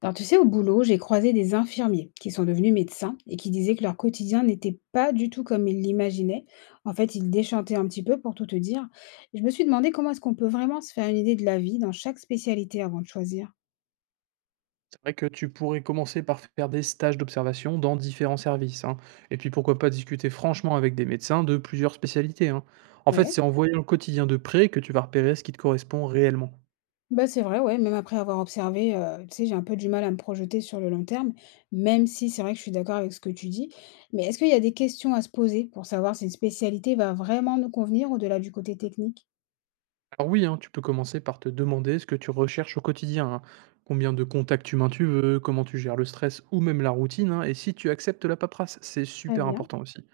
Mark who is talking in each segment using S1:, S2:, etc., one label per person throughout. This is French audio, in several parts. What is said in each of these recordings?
S1: Alors, tu sais, au boulot, j'ai croisé des infirmiers qui sont devenus médecins et qui disaient que leur quotidien n'était pas du tout comme ils l'imaginaient. En fait, ils déchantaient un petit peu pour tout te dire. Je me suis demandé comment est-ce qu'on peut vraiment se faire une idée de la vie dans chaque spécialité avant de choisir.
S2: C'est vrai que tu pourrais commencer par faire des stages d'observation dans différents services, hein. Et puis pourquoi pas discuter franchement avec des médecins de plusieurs spécialités, hein. En fait,
S1: Ouais,
S2: c'est en voyant le quotidien de près que tu vas repérer ce qui te correspond réellement.
S1: bah c'est vrai, ouais, même après avoir observé, tu sais, j'ai un peu du mal à me projeter sur le long terme, même si c'est vrai que je suis d'accord avec ce que tu dis. Mais est-ce qu'il y a des questions à se poser pour savoir si une spécialité va vraiment nous convenir au-delà du côté technique?
S2: Alors oui, hein, tu peux commencer par te demander ce que tu recherches au quotidien, hein. Combien de contacts humains tu veux, comment tu gères le stress ou même la routine, hein, et si tu acceptes la paperasse, c'est
S1: Très
S2: super
S1: bien.
S2: important aussi.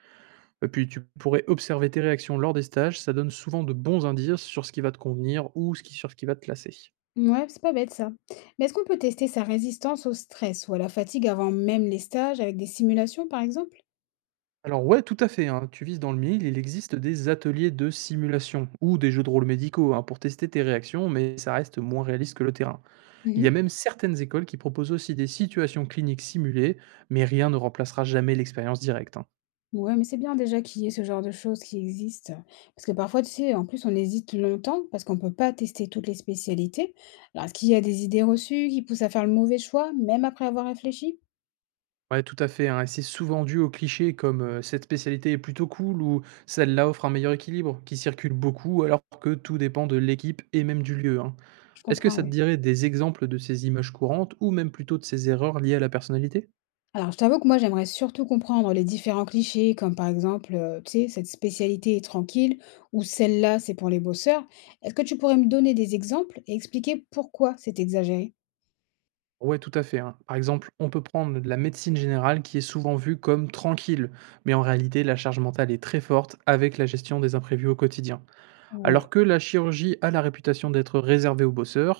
S2: Et puis tu pourrais observer tes réactions lors des stages, ça donne souvent de bons indices sur ce qui va te convenir ou sur ce qui va te classer.
S1: Ouais, c'est pas bête ça. Mais est-ce qu'on peut tester sa résistance au stress ou à la fatigue avant même les stages avec des simulations, par exemple?
S2: Alors ouais, tout à fait, hein, tu vises dans le mille, il existe des ateliers de simulation ou des jeux de rôle médicaux, hein, pour tester tes réactions, mais ça reste moins réaliste que le terrain. Il y a
S1: Mhm.
S2: même certaines écoles qui proposent aussi des situations cliniques simulées, mais rien ne remplacera jamais l'expérience directe, hein.
S1: Ouais, mais c'est bien déjà qu'il y ait ce genre de choses qui existent. Parce que parfois, tu sais, en plus, on hésite longtemps parce qu'on peut pas tester toutes les spécialités. Alors, est-ce qu'il y a des idées reçues qui poussent à faire le mauvais choix, même après avoir réfléchi?
S2: Ouais, tout à fait, hein, et c'est souvent dû aux clichés comme cette spécialité est plutôt cool ou celle-là offre un meilleur équilibre, qui circulent beaucoup alors que tout dépend de l'équipe et même du lieu, hein.
S1: Je
S2: Est-ce que
S1: comprends,
S2: ça te
S1: ouais.
S2: dirait des exemples de ces images courantes ou même plutôt de ces erreurs liées à la personnalité?
S1: Alors, je t'avoue que moi, j'aimerais surtout comprendre les différents clichés, comme par exemple, tu sais, cette spécialité est tranquille ou celle-là, c'est pour les bosseurs. Est-ce que tu pourrais me donner des exemples et expliquer pourquoi c'est exagéré?
S2: Ouais, tout à fait, hein. Par exemple, on peut prendre la médecine générale qui est souvent vue comme tranquille, mais en réalité, la charge mentale est très forte avec la gestion des imprévus au quotidien. Alors
S1: Ouais.
S2: que la chirurgie a la réputation d'être réservée aux bosseurs,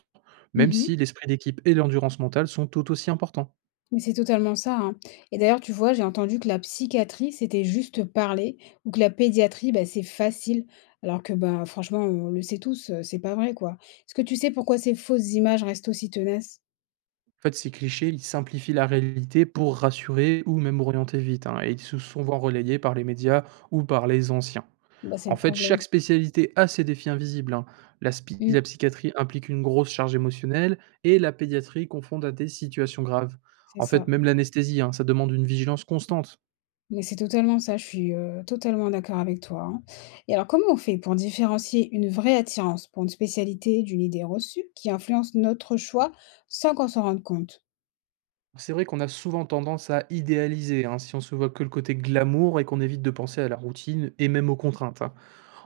S2: même si
S1: Mmh.
S2: l'esprit d'équipe et l'endurance mentale sont tout aussi importants.
S1: Mais c'est totalement ça, hein. Et d'ailleurs, tu vois, j'ai entendu que la psychiatrie, c'était juste parler ou que la pédiatrie, bah, c'est facile, alors que, bah, franchement, on le sait tous, c'est pas vrai, quoi. Est-ce que tu sais pourquoi ces fausses images restent aussi tenaces?
S2: En fait, ces clichés, ils simplifient la réalité pour rassurer ou même orienter vite, hein, et ils se sont souvent relayés par les médias ou par les anciens.
S1: Bah, c'est
S2: En
S1: le
S2: fait, chaque
S1: problème.
S2: spécialité a ses défis invisibles, hein. La
S1: Mmh,
S2: psychiatrie implique une grosse charge émotionnelle et la pédiatrie confronte à des situations graves.
S1: c'est
S2: En fait,
S1: ça.
S2: même l'anesthésie, hein, ça demande une vigilance constante.
S1: Mais c'est totalement ça, je suis, totalement d'accord avec toi, hein. Et alors comment on fait pour différencier une vraie attirance pour une spécialité d'une idée reçue qui influence notre choix sans qu'on s'en rende compte?
S2: C'est vrai qu'on a souvent tendance à idéaliser, hein, si on se voit que le côté glamour et qu'on évite de penser à la routine et même aux contraintes, hein.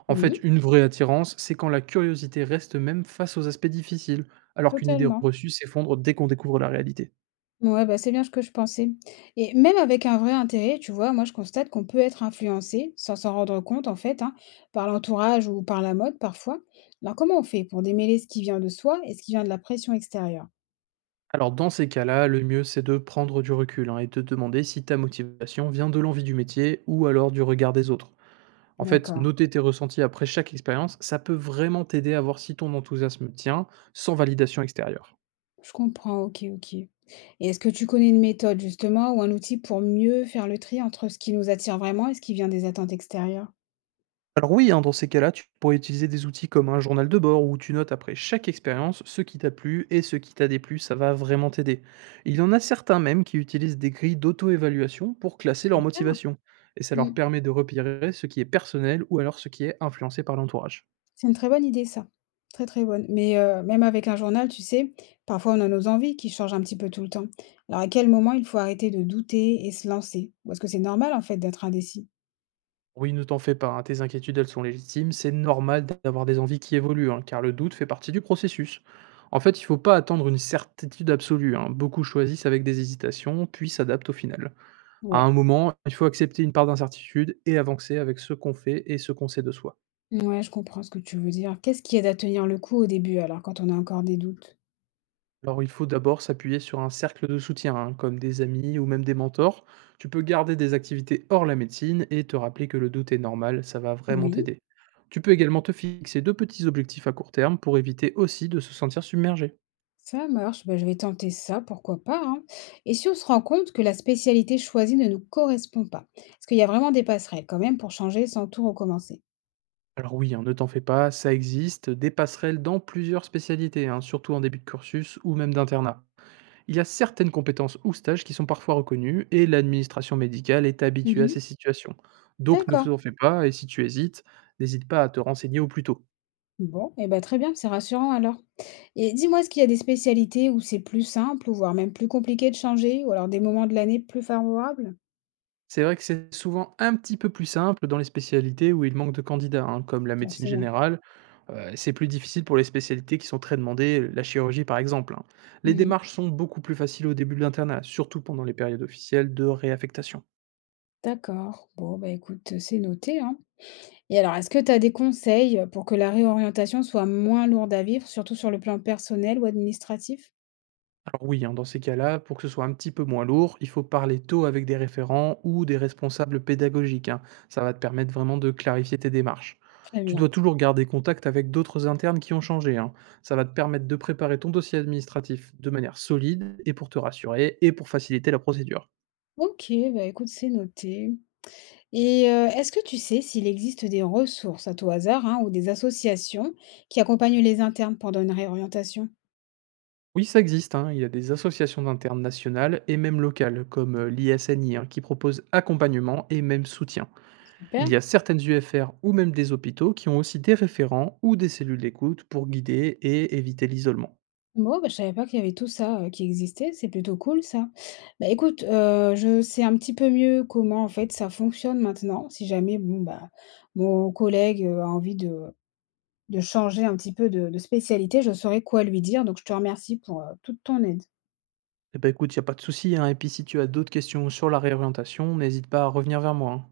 S2: En fait,
S1: Oui.
S2: une vraie attirance, c'est quand la curiosité reste même face aux aspects difficiles, alors qu'une idée
S1: Totalement.
S2: reçue s'effondre dès qu'on découvre la réalité.
S1: Ouais, bah, c'est bien ce que je pensais. Et même avec un vrai intérêt, tu vois, moi je constate qu'on peut être influencé sans s'en rendre compte en fait, hein, par l'entourage ou par la mode parfois. Alors comment on fait pour démêler ce qui vient de soi et ce qui vient de la pression extérieure?
S2: Alors dans ces cas-là, le mieux c'est de prendre du recul, hein, et de te demander si ta motivation vient de l'envie du métier ou alors du regard des autres. En fait,
S1: D'accord.
S2: noter tes ressentis après chaque expérience, ça peut vraiment t'aider à voir si ton enthousiasme tient sans validation extérieure.
S1: Je comprends, OK, OK. Et est-ce que tu connais une méthode justement ou un outil pour mieux faire le tri entre ce qui nous attire vraiment et ce qui vient des attentes extérieures?
S2: Alors oui, hein, dans ces cas-là, tu pourrais utiliser des outils comme un journal de bord où tu notes après chaque expérience ce qui t'a plu et ce qui t'a déplu, ça va vraiment t'aider. Il y en a certains même qui utilisent des grilles d'auto-évaluation pour classer leur
S1: Super.
S2: motivation, et ça leur
S1: Mmh.
S2: permet de repérer ce qui est personnel ou alors ce qui est influencé par l'entourage.
S1: C'est une très bonne idée ça. Très, très bonne. Mais, même avec un journal, tu sais, parfois on a nos envies qui changent un petit peu tout le temps. Alors à quel moment il faut arrêter de douter et se lancer? Ou est-ce que c'est normal en fait d'être indécis?
S2: Oui, ne t'en fais pas, hein, tes inquiétudes elles sont légitimes, c'est normal d'avoir des envies qui évoluent, hein, car le doute fait partie du processus. En fait, il ne faut pas attendre une certitude absolue, hein, beaucoup choisissent avec des hésitations, puis s'adaptent au final. À
S1: Ouais.
S2: un moment, il faut accepter une part d'incertitude et avancer avec ce qu'on fait et ce qu'on sait de soi.
S1: Ouais, je comprends ce que tu veux dire. Qu'est-ce qui aide à tenir le coup au début alors quand on a encore des doutes?
S2: Alors il faut d'abord s'appuyer sur un cercle de soutien, hein, comme des amis ou même des mentors. Tu peux garder des activités hors la médecine et te rappeler que le doute est normal, ça va vraiment
S1: Oui.
S2: t'aider. Tu peux également te fixer de petits objectifs à court terme pour éviter aussi de se sentir submergé.
S1: Ça marche, bah, je vais tenter ça, pourquoi pas, hein. Et si on se rend compte que la spécialité choisie ne nous correspond pas, est-ce qu'il y a vraiment des passerelles quand même pour changer sans tout recommencer?
S2: Alors oui, hein, ne t'en fais pas, ça existe, des passerelles dans plusieurs spécialités, hein, surtout en début de cursus ou même d'internat. Il y a certaines compétences ou stages qui sont parfois reconnus et l'administration médicale est habituée à
S1: Mhm.
S2: ces situations. Donc ne
S1: D'accord.
S2: t'en fais pas et si tu hésites, n'hésite pas à te renseigner au plus tôt.
S1: Bon, et ben très bien, c'est rassurant alors. Et dis-moi, est-ce qu'il y a des spécialités où c'est plus simple, ou voire même plus compliqué de changer, ou alors des moments de l'année plus favorables?
S2: C'est vrai que c'est souvent un petit peu plus simple dans les spécialités où il manque de candidats, hein, comme la médecine
S1: Forcément.
S2: générale. C'est plus difficile pour les spécialités qui sont très demandées, la chirurgie par exemple, hein. Les
S1: Mhm.
S2: démarches sont beaucoup plus faciles au début de l'internat, surtout pendant les périodes officielles de réaffectation.
S1: D'accord. Bon, bah écoute, c'est noté, hein. Et alors, est-ce que tu as des conseils pour que la réorientation soit moins lourde à vivre, surtout sur le plan personnel ou administratif?
S2: Alors oui, hein, dans ces cas-là, pour que ce soit un petit peu moins lourd, il faut parler tôt avec des référents ou des responsables pédagogiques, hein. Ça va te permettre vraiment de clarifier tes démarches.
S1: Très
S2: Tu dois
S1: bien.
S2: toujours garder contact avec d'autres internes qui ont changé, hein. Ça va te permettre de préparer ton dossier administratif de manière solide et pour te rassurer et pour faciliter la procédure.
S1: OK, bah, écoute, c'est noté et est-ce que tu sais s'il existe des ressources à tout hasard, hein, ou des associations qui accompagnent les internes pendant une réorientation?
S2: Oui, ça existe, hein. Il y a des associations d'internes nationales et même locales, comme l'ISNI, qui proposent accompagnement et même soutien. Il
S1: Super.
S2: y a certaines UFR ou même des hôpitaux qui ont aussi des référents ou des cellules d'écoute pour guider et éviter l'isolement.
S1: Bon, bah, je savais pas qu'il y avait tout ça, qui existait, c'est plutôt cool ça. Bah, écoute, je sais un petit peu mieux comment, en fait, ça fonctionne maintenant, si jamais, bon, bah, mon collègue, a envie de changer un petit peu de spécialité, je saurais quoi lui dire, donc je te remercie pour, toute ton aide.
S2: Eh ben écoute, il n'y a pas de souci, hein, et puis si tu as d'autres questions sur la réorientation, n'hésite pas à revenir vers moi, hein.